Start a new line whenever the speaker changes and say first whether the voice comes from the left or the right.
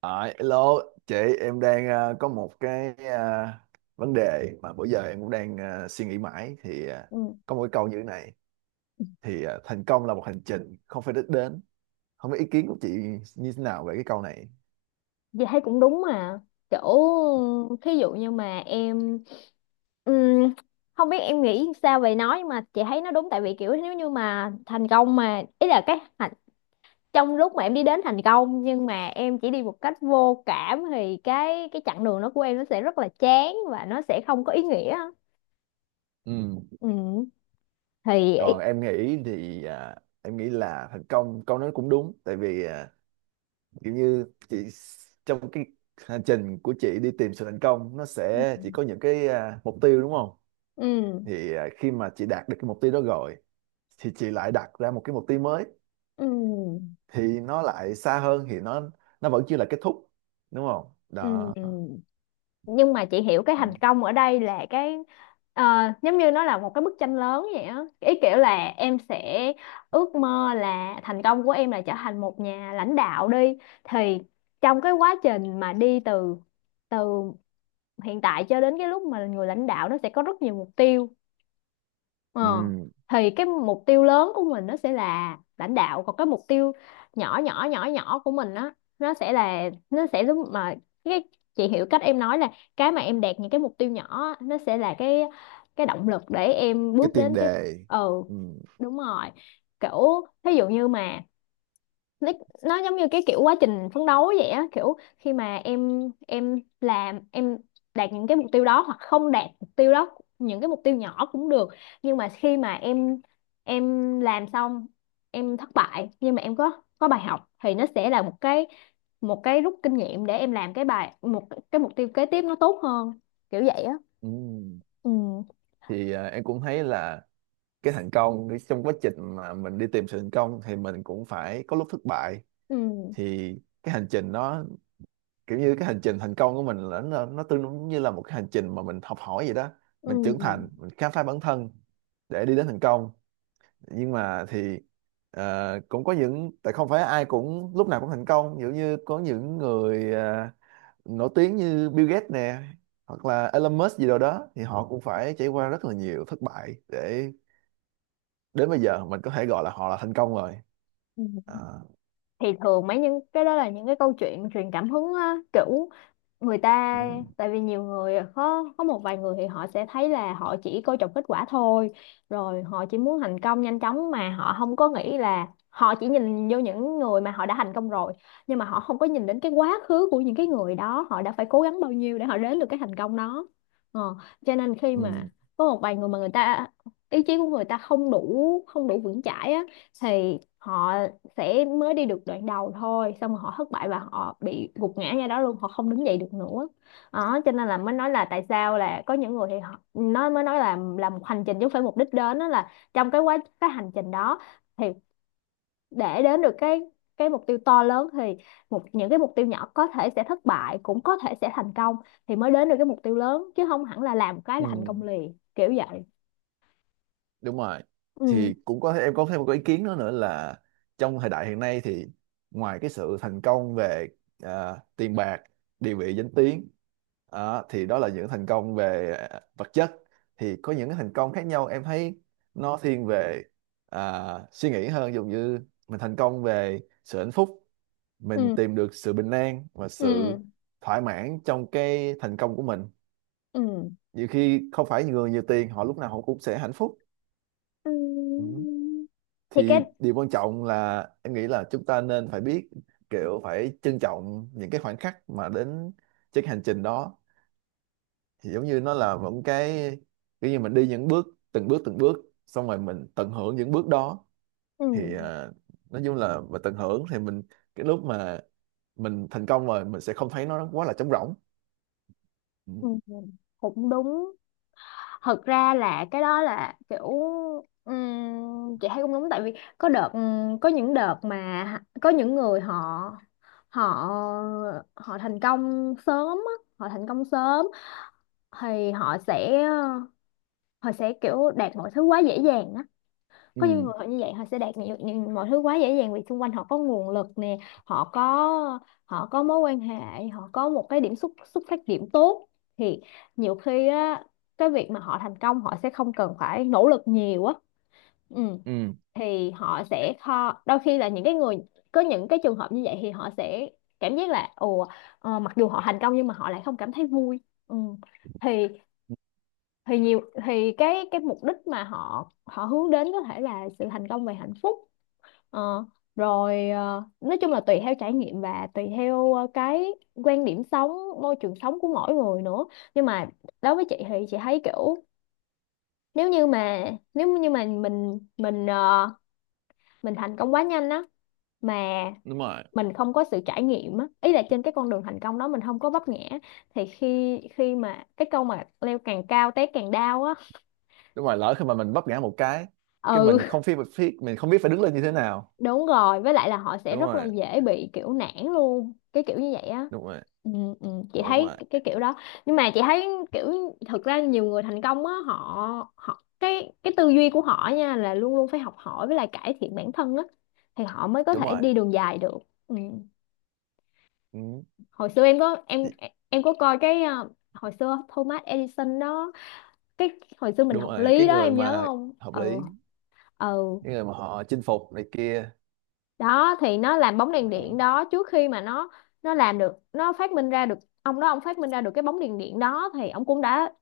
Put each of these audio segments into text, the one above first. right: À, hello chị. Em đang có một cái vấn đề mà bữa giờ em cũng đang suy nghĩ mãi, thì
left: Ừ,
right: có một cái câu như thế này, thì thành công là một hành trình không phải đích đến. Không biết ý kiến của chị như thế nào về cái câu này.
left: Dì thấy cũng đúng mà, kiểu thí dụ như mà em ừm, không biết em nghĩ sao về nó, nhưng mà chị thấy nó đúng tại vì kiểu nếu như mà thành công mà ý là trong lúc mà em đi đến thành công nhưng mà em chỉ đi một cách vô cảm thì cái chặng đường đó của em nó sẽ rất là chán và nó sẽ không có ý nghĩa.
right: Ừ.
left: ừ thì ý-
right: Còn em nghĩ là thành công câu nói cũng đúng, tại vì kiểu như trong cái hành trình của chị đi tìm sự thành công, nó sẽ chỉ có những cái mục tiêu, đúng không?
left: ừ
right: Thì khi mà chị đạt được cái mục tiêu đó rồi thì chị lại đặt ra một cái mục tiêu mới,
left: ừ
right: thì nó lại xa hơn, thì nó vẫn chưa là kết thúc, đúng không đó?
left: ừ nhưng mà chị hiểu cái thành công ở đây là ờ, giống như nó là một cái bức tranh lớn vậy á, ý kiểu là em sẽ ước mơ là thành công của em là trở thành một nhà lãnh đạo đi, thì trong cái quá trình mà đi từ từ hiện tại cho đến cái lúc mà là người lãnh đạo nó sẽ có rất nhiều mục tiêu. Ờ.
right: Ừ.
left: Thì cái mục tiêu lớn của mình nó sẽ là lãnh đạo, còn cái mục tiêu nhỏ nhỏ nhỏ nhỏ của mình á nó sẽ là, nó sẽ giống mà cái, chị hiểu cách em nói là cái mà em đạt những cái mục tiêu nhỏ á, nó sẽ là cái động lực để em
right: Cái
left: bước
right: tiền
left: đến cái.
right: đề.
left: Ừ,
right: Ừ.
left: đúng rồi, kiểu thí dụ như mà nó nó giống như cái kiểu quá trình phấn đấu vậy á, kiểu khi mà em làm, em đạt những cái mục tiêu đó hoặc không đạt mục tiêu đó, những cái mục tiêu nhỏ cũng được, nhưng mà khi mà em làm xong, em thất bại nhưng mà em có bài học thì nó sẽ là một cái, một cái rút kinh nghiệm để em làm cái bài một cái mục tiêu kế tiếp nó tốt hơn, kiểu vậy á.
right: Ừ.
left: ừ
right: Thì em cũng thấy là cái thành công trong quá trình mà mình đi tìm sự thành công thì mình cũng phải có lúc thất bại.
left: ừ
right: Thì cái hành trình nó kiểu như cái hành trình thành công của mình là nó tương đương như là một cái hành trình mà mình học hỏi vậy đó.
left: ừ
right: Mình trưởng thành, mình khám phá bản thân để đi đến thành công. Nhưng mà thì cũng có những tại không phải ai cũng lúc nào cũng thành công, giống như có những người nổi tiếng như Bill Gates nè, hoặc là Elon Musk gì đâu đó thì họ cũng phải trải qua rất là nhiều thất bại để đến bây giờ mình có thể gọi là họ là thành công rồi. À.
left: ừ thì thường mấy những cái đó là những cái câu chuyện truyền cảm hứng á, kiểu người
right: Ừ.
left: ta, tại vì nhiều người có một vài người thì họ sẽ thấy là họ chỉ coi trọng kết quả thôi, rồi họ chỉ muốn thành công nhanh chóng mà họ không có nghĩ, là họ chỉ nhìn vô những người mà họ đã thành công rồi nhưng mà họ không có nhìn đến cái quá khứ của những cái người đó họ đã phải cố gắng bao nhiêu để họ đến được cái thành công đó. ờ, cho nên khi
right: Ừ.
left: mà có một vài người mà người ta, ý chí của người ta không đủ vững chãi á, thì họ sẽ mới đi được đoạn đầu thôi, xong rồi họ thất bại và họ bị gục ngã ra đó luôn, họ không đứng dậy được nữa. Đó cho nên là mới nói là tại sao là có những người thì họ, nó mới nói là làm một hành trình chứ không phải mục đích đến, đó là trong cái hành trình đó thì để đến được cái mục tiêu to lớn thì một những cái mục tiêu nhỏ có thể sẽ thất bại, cũng có thể sẽ thành công, thì mới đến được cái mục tiêu lớn chứ không hẳn là làm một cái
right: Ừ.
left: là thành công liền, kiểu vậy.
right: Đúng rồi.
left: ừ
right: Thì cũng có em có thêm một cái ý kiến nữa nữa là trong thời đại hiện nay thì ngoài cái sự thành công về tiền bạc, địa vị, danh tiếng, thì đó là những thành công về vật chất. Thì có những cái thành công khác nhau em thấy nó thiên về à, suy nghĩ hơn, giống như mình thành công về sự hạnh phúc, mình
left: ừ
right: tìm được sự bình an và sự
left: ừ
right: thỏa mãn trong cái thành công của mình.
left: ừ
right: Nhiều khi không phải người nhiều tiền họ lúc nào họ cũng sẽ hạnh phúc.
left: Ừ.
right: Ừ,
left: Thì cái,
right: thì điều quan trọng là em nghĩ là chúng ta nên phải biết kiểu phải trân trọng những cái khoảnh khắc mà đến trên cái hành trình đó. Thì giống như nó là một cái kiểu như mình đi những bước, từng bước từng bước, xong rồi mình tận hưởng những bước đó.
left: ừ.
right: Thì nói chung là mà tận hưởng thì mình cái lúc mà mình thành công rồi mình sẽ không thấy nó quá là trống rỗng. Ừ.
left: Ừ, cũng đúng, thật ra là cái đó là kiểu chị thấy cũng đúng tại vì có đợt có những đợt mà có những người họ, họ họ thành công sớm á, họ thành công sớm thì họ sẽ kiểu đạt mọi thứ quá dễ dàng á, có những
right: Ừ.
left: người họ như vậy họ sẽ đạt nhiều, nhiều mọi thứ quá dễ dàng vì xung quanh họ có nguồn lực nè, họ có họ có mối quan hệ, họ có một cái điểm xuất xuất phát điểm tốt, thì nhiều khi á cái việc mà họ thành công họ sẽ không cần phải nỗ lực nhiều á. Ừ.
right: Ừ,
left: Thì họ sẽ kho đôi khi là những cái người có những cái trường hợp như vậy thì họ sẽ cảm giác là ồ, mặc dù họ thành công nhưng mà họ lại không cảm thấy vui. Ừ. thì thì cái mục đích mà họ họ hướng đến có thể là sự thành công về hạnh phúc. Ờ, Rồi nói chung là tùy theo trải nghiệm và tùy theo cái quan điểm sống, môi trường sống của mỗi người nữa. Nhưng mà đối với chị thì chị thấy kiểu, nếu như mà nếu như mà mình thành công quá nhanh á mà
right: đúng rồi.
left: mình không có sự trải nghiệm á, ý là trên cái con đường thành công đó mình không có vấp ngã, thì khi khi mà cái câu mà leo càng cao té càng đau á.
right: Đúng rồi, lỡ khi mà mình vấp ngã một cái
left: Ừ,
right: mình không biết phải đứng lên như thế nào.
left: đúng rồi, với lại là họ sẽ
right: Đúng
left: rất là
right: rồi.
left: dễ bị kiểu nản luôn, cái kiểu như vậy á.
right: Đúng rồi.
left: Ừ, ừ, chị
right: Đúng
left: thấy
right: rồi.
left: cái kiểu đó. Nhưng mà chị thấy kiểu thực ra nhiều người thành công á, họ họ cái tư duy của họ nha là luôn luôn phải học hỏi với lại cải thiện bản thân á, thì họ mới có
right: Đúng
left: thể
right: rồi.
left: đi đường dài được. Ừ.
right: Ừ.
left: Hồi xưa
right: chị-
left: em có coi cái hồi xưa Thomas Edison đó, cái hồi xưa mình
right: Đúng
left: học
right: rồi,
left: lý
right: cái
left: đó
right: người
left: em nhớ
right: mà
left: không.
right: hợp
left: Ừ,
right: lý,
left: ừ,
right: cái người mà họ chinh phục này kia.
left: đó thì nó làm bóng đèn điện
right: Đó.
left: đó, trước khi mà nó làm được, nó phát minh ra được, ông đó ông phát minh ra được cái bóng đèn điện đó thì ông cũng đã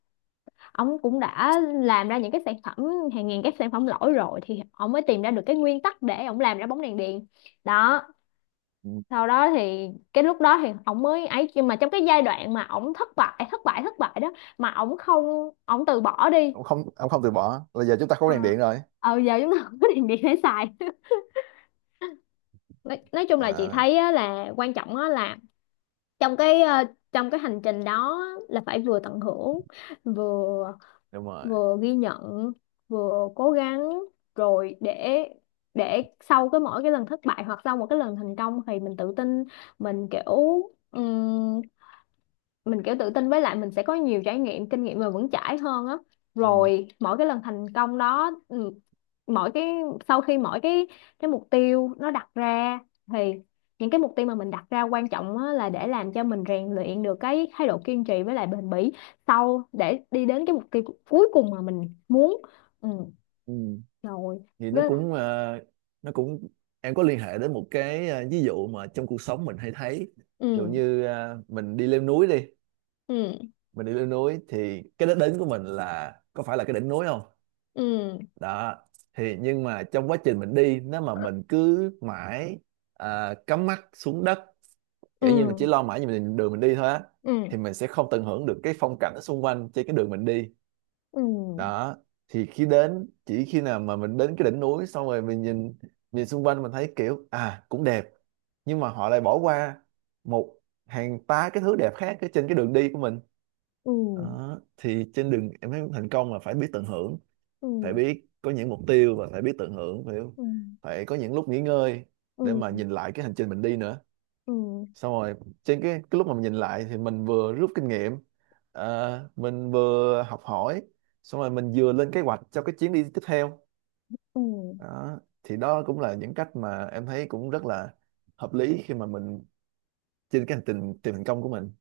left: ông cũng đã làm ra những cái sản phẩm, hàng ngàn cái sản phẩm lỗi rồi thì ông mới tìm ra được cái nguyên tắc để ông làm ra bóng đèn điện. Đó,
right: Ừ.
left: sau đó thì cái lúc đó thì ông mới ấy, nhưng mà trong cái giai đoạn mà ông thất bại thất bại thất bại đó mà ông không ông từ bỏ đi.
right: ông không từ bỏ là giờ chúng ta có
left: ờ
right: đèn điện rồi.
left: Giờ chúng ta không có đèn điện để xài. Nói chung là chị
right: À,
left: thấy á, là quan trọng á, là trong cái trong cái hành trình đó là phải vừa tận hưởng, vừa
right: đúng rồi.
left: vừa ghi nhận, vừa cố gắng, rồi để sau cái mỗi cái lần thất bại hoặc sau một cái lần thành công thì mình tự tin, mình kiểu ừm, mình kiểu tự tin với lại mình sẽ có nhiều trải nghiệm kinh nghiệm mà vững chãi hơn á.
right: Ừ.
left: Rồi mỗi cái lần thành công đó, mỗi cái sau khi mỗi cái mục tiêu nó đặt ra thì những cái mục tiêu mà mình đặt ra quan trọng á, là để làm cho mình rèn luyện được cái thái độ kiên trì với lại bền bỉ, sau để đi đến cái mục tiêu cuối cùng mà mình muốn. Ừ,
right: Ừ.
left: rồi
right: Thì nó
left: với là.
right: cũng ờ, nó cũng em có liên hệ đến một cái ví dụ mà trong cuộc sống mình hay thấy, ví dụ
left: Ừ
right: như mình đi leo núi đi.
left: ừ
right: Mình đi leo núi thì cái đích đến của mình là có phải là cái đỉnh núi không?
left: ừ
right: Đó. Thì nhưng mà trong quá trình mình đi, nếu mà mình cứ mãi cắm mắt xuống đất, kiểu như mình
left: ừ
right: chỉ lo mãi về mình đường mình đi thôi á,
left: ừ
right: thì mình sẽ không tận hưởng được cái phong cảnh ở xung quanh trên cái đường mình đi.
left: ừ
right: Đó. Thì khi đến chỉ khi nào mà mình đến cái đỉnh núi xong rồi mình nhìn nhìn xung quanh mình thấy kiểu à cũng đẹp, nhưng mà họ lại bỏ qua một hàng tá cái thứ đẹp khác ở trên cái đường đi của mình.
left: ừ
right: Đó. Thì trên đường em thấy thành công là phải biết tận hưởng,
left: ừ
right: phải
left: ừ
right: biết có những mục tiêu và phải biết tận hưởng, phải phải có những lúc nghỉ ngơi
left: ừ
right: để mà nhìn lại cái hành trình mình đi nữa.
left: ừ ừ
right: Xong rồi trên cái lúc mà mình nhìn lại thì mình vừa rút kinh nghiệm, mình vừa học hỏi, xong rồi mình vừa lên kế hoạch cho cái chuyến đi tiếp theo.
left: ừ.
right: Đó. Thì đó cũng là những cách mà em thấy cũng rất là hợp lý khi mà mình trên cái hành trình tìm thành công của mình.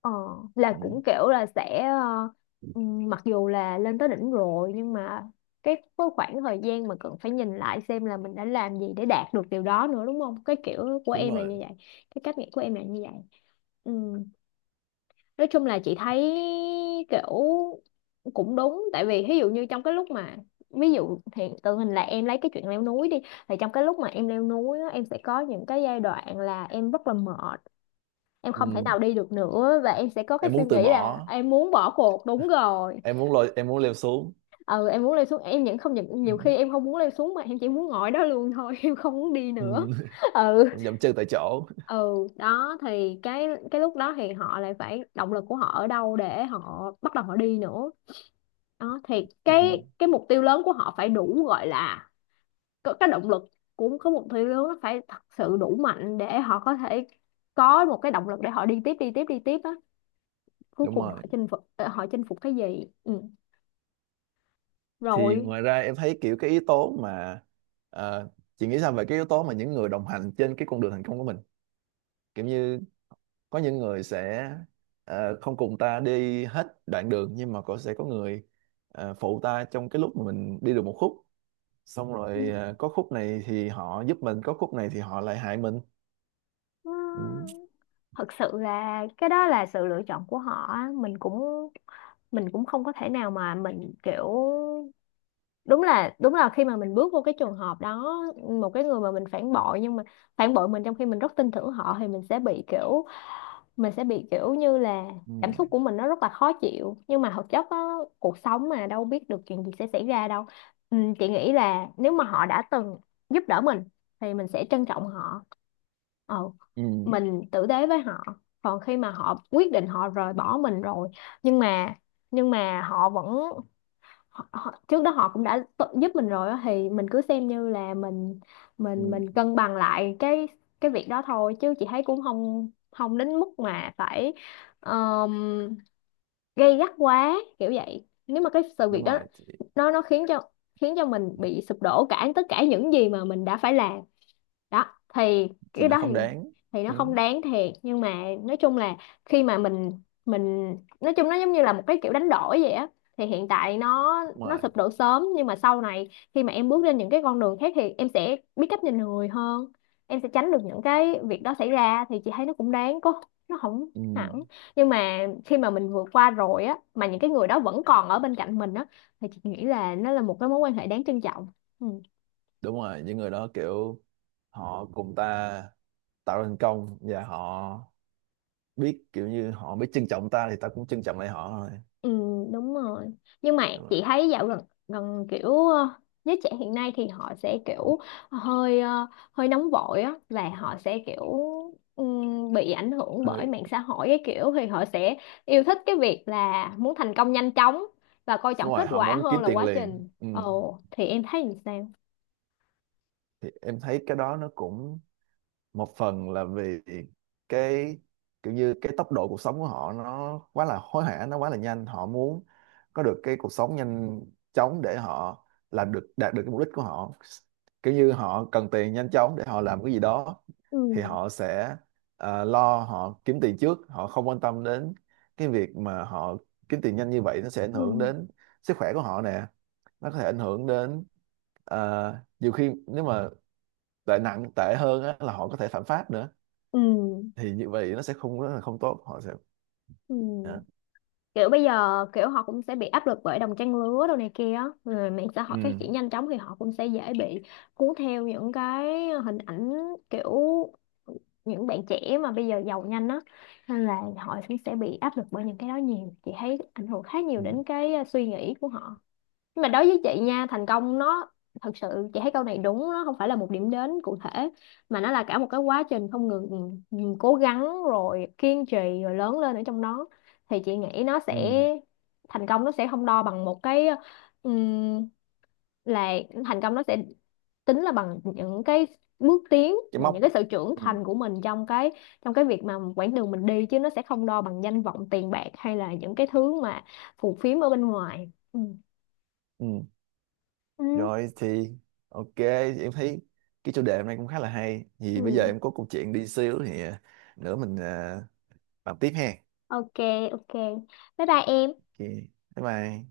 left: Ờ, là
right: Ừ,
left: cũng kiểu là sẽ mặc dù là lên tới đỉnh rồi nhưng mà cái khoảng thời gian mà cần phải nhìn lại xem là mình đã làm gì để đạt được điều đó nữa, đúng không? Cái kiểu của
right: đúng
left: em là như
right: rồi.
left: vậy, cái cách nghĩ của em là như vậy. Ừm, Nói chung là chị thấy kiểu cũng đúng, tại vì ví dụ như trong cái lúc mà, ví dụ hiện tượng hình là em lấy cái chuyện leo núi đi, thì trong cái lúc mà em leo núi á, em sẽ có những cái giai đoạn là em rất là mệt, em không thể
right: Ừ.
left: nào đi được nữa và em sẽ có cái
right: Em
left: suy
right: muốn từ
left: nghĩ là
right: bỏ,
left: em muốn bỏ cuộc. Đúng rồi,
right: em muốn lôi em muốn leo xuống.
left: ừ, em muốn leo xuống em, những không những
right: Ừ.
left: nhiều khi em không muốn leo xuống mà em chỉ muốn ngồi đó luôn thôi, em không muốn đi nữa.
right: Ừ.
left: ừ
right: Dậm chân tại chỗ.
left: ừ Đó thì cái lúc đó thì họ lại phải động lực của họ ở đâu để họ bắt đầu họ đi nữa. Đó thì
right: Ừ.
left: cái mục tiêu lớn của họ phải đủ, gọi là có cái động lực, của có mục tiêu lớn nó phải thật sự đủ mạnh để họ có thể có một cái động lực để họ đi tiếp đi tiếp đi tiếp á, cuối
right: Đúng
left: cùng họ
right: rồi.
left: chinh phục họ chinh phục cái gì. Ừ.
right: Thì
left: Rồi
right: ngoài ra em thấy kiểu cái yếu tố mà ờ, chị nghĩ sao về cái yếu tố mà những người đồng hành trên cái con đường thành công của mình, kiểu như có những người sẽ không cùng ta đi hết đoạn đường, nhưng mà có sẽ có người phụ ta trong cái lúc mà mình đi được một khúc, xong rồi có khúc này thì họ giúp mình, có khúc này thì họ lại hại mình.
left: ừ,
right: Ừ.
left: thật sự là cái đó là sự lựa chọn của họ á. Mình cũng không có thể nào mà mình kiểu đúng là khi mà mình bước vô cái trường hợp đó, một cái người mà mình phản bội nhưng mà phản bội mình trong khi mình rất tin tưởng họ thì mình sẽ bị kiểu mình sẽ bị kiểu như là
right: Ừ.
left: cảm xúc của mình nó rất là khó chịu, nhưng mà thực chất á, cuộc sống mà đâu biết được chuyện gì sẽ xảy ra đâu. Ừ, chị nghĩ là nếu mà họ đã từng giúp đỡ mình thì mình sẽ trân trọng họ, ừ,
right: Ừ.
left: mình tử tế với họ. Còn khi mà họ quyết định họ rời bỏ mình rồi, nhưng mà nhưng mà họ vẫn họ, trước đó họ cũng đã tự giúp mình rồi á, thì mình cứ xem như là mình mình
right: Ừ.
left: mình cân bằng lại cái việc đó thôi, chứ chị thấy cũng không không đến mức mà phải ờm, gay gắt quá kiểu vậy. Nếu mà cái sự việc
right: Đúng
left: đó
right: rồi. thì,
left: nó khiến cho mình bị sụp đổ cả tất cả những gì mà mình đã phải làm đó, thì
right: thì
left: cái
right: nó
left: đó
right: không đáng.
left: thì nó
right: Ừ.
left: không đáng thiệt, nhưng mà nói chung là khi mà mình nói chung nó giống như là một cái kiểu đánh đổi vậy á. Thì hiện tại nó
right: Đúng
left: nó
right: rồi.
left: sụp đổ sớm nhưng mà sau này khi mà em bước lên những cái con đường khác thì em sẽ biết cách nhìn người hơn, em sẽ tránh được những cái việc đó xảy ra, thì chị thấy nó cũng đáng, có nó không
right: Ừ.
left: hẳn. Nhưng mà khi mà mình vượt qua rồi á mà những cái người đó vẫn còn ở bên cạnh mình á, thì chị nghĩ là nó là một cái mối quan hệ đáng trân trọng. Ừ.
right: Đúng rồi, những người đó kiểu họ cùng ta tạo thành công và họ biết, kiểu như họ biết trân trọng ta thì ta cũng trân trọng lại họ thôi.
left: Ừ, đúng rồi. Nhưng mà
right: Đúng rồi.
left: chị thấy dạo gần gần kiểu giới trẻ hiện nay thì họ sẽ kiểu hơi, hơi nóng vội á, và họ sẽ kiểu bị ảnh hưởng bởi
right: Hơi.
left: mạng xã hội cái kiểu, thì họ sẽ yêu thích cái việc là muốn thành công nhanh chóng và coi trọng kết
right: Ngoài họ
left: quả
right: muốn
left: hơn
right: kiếm
left: là
right: tiền
left: quá
right: liền.
left: trình.
right: Ừ.
left: Ồ, thì em thấy làm sao?
right: Thì em thấy cái đó nó cũng một phần là vì cái kiểu như cái tốc độ cuộc sống của họ nó quá là hối hả, nó quá là nhanh, họ muốn có được cái cuộc sống nhanh chóng để họ làm được đạt được cái mục đích của họ, kiểu như họ cần tiền nhanh chóng để họ làm cái gì đó.
left: Ừ,
right: Thì họ sẽ lo họ kiếm tiền trước, họ không quan tâm đến cái việc mà họ kiếm tiền nhanh như vậy nó sẽ ảnh hưởng
left: ừ,
right: đến sức khỏe của họ nè, nó có thể ảnh hưởng đến nhiều khi nếu mà tệ nặng tệ hơn á, là họ có thể phạm pháp nữa.
left: ừ,
right: Thì như vậy nó sẽ không rất là không tốt, họ sẽ.
left: ừ.
right: Dạ.
left: Kiểu bây giờ kiểu họ cũng sẽ bị áp lực bởi đồng trang lứa đồ này kia á, rồi mạng xã
right: Ừ.
left: hội phát triển nhanh chóng thì họ cũng sẽ dễ bị cuốn theo những cái hình ảnh kiểu những bạn trẻ mà bây giờ giàu nhanh á, nên là họ cũng sẽ bị áp lực bởi những cái đó nhiều. Chị thấy ảnh hưởng khá nhiều
right: Ừ.
left: đến cái, suy nghĩ của họ. Nhưng mà đối với chị nha, thành công nó, thật sự chị thấy câu này đúng, nó không phải là một điểm đến cụ thể mà nó là cả một cái quá trình không ngừng ngừng cố gắng rồi kiên trì rồi lớn lên ở trong đó. Thì chị nghĩ nó
right: Ừ.
left: sẽ, thành công nó sẽ không đo bằng một cái ừm, là, thành công nó sẽ tính là bằng những cái bước tiến
right: Cái
left: và những
right: móc.
left: cái sự trưởng
right: Ừ.
left: thành của mình trong trong cái việc mà quãng đường mình đi, chứ nó sẽ không đo bằng danh vọng tiền bạc hay là những cái thứ mà phù phiếm ở bên ngoài. Ừ.
right: Ừ.
left: Ừ.
right: Rồi thì OK, thì em thấy cái chủ đề hôm nay cũng khá là hay, thì bây giờ
left: Ừ.
right: em có câu chuyện đi xíu thì nữa mình bàn tiếp ha.
left: Ok, ok, bye bye em.
right: OK. Bye bye.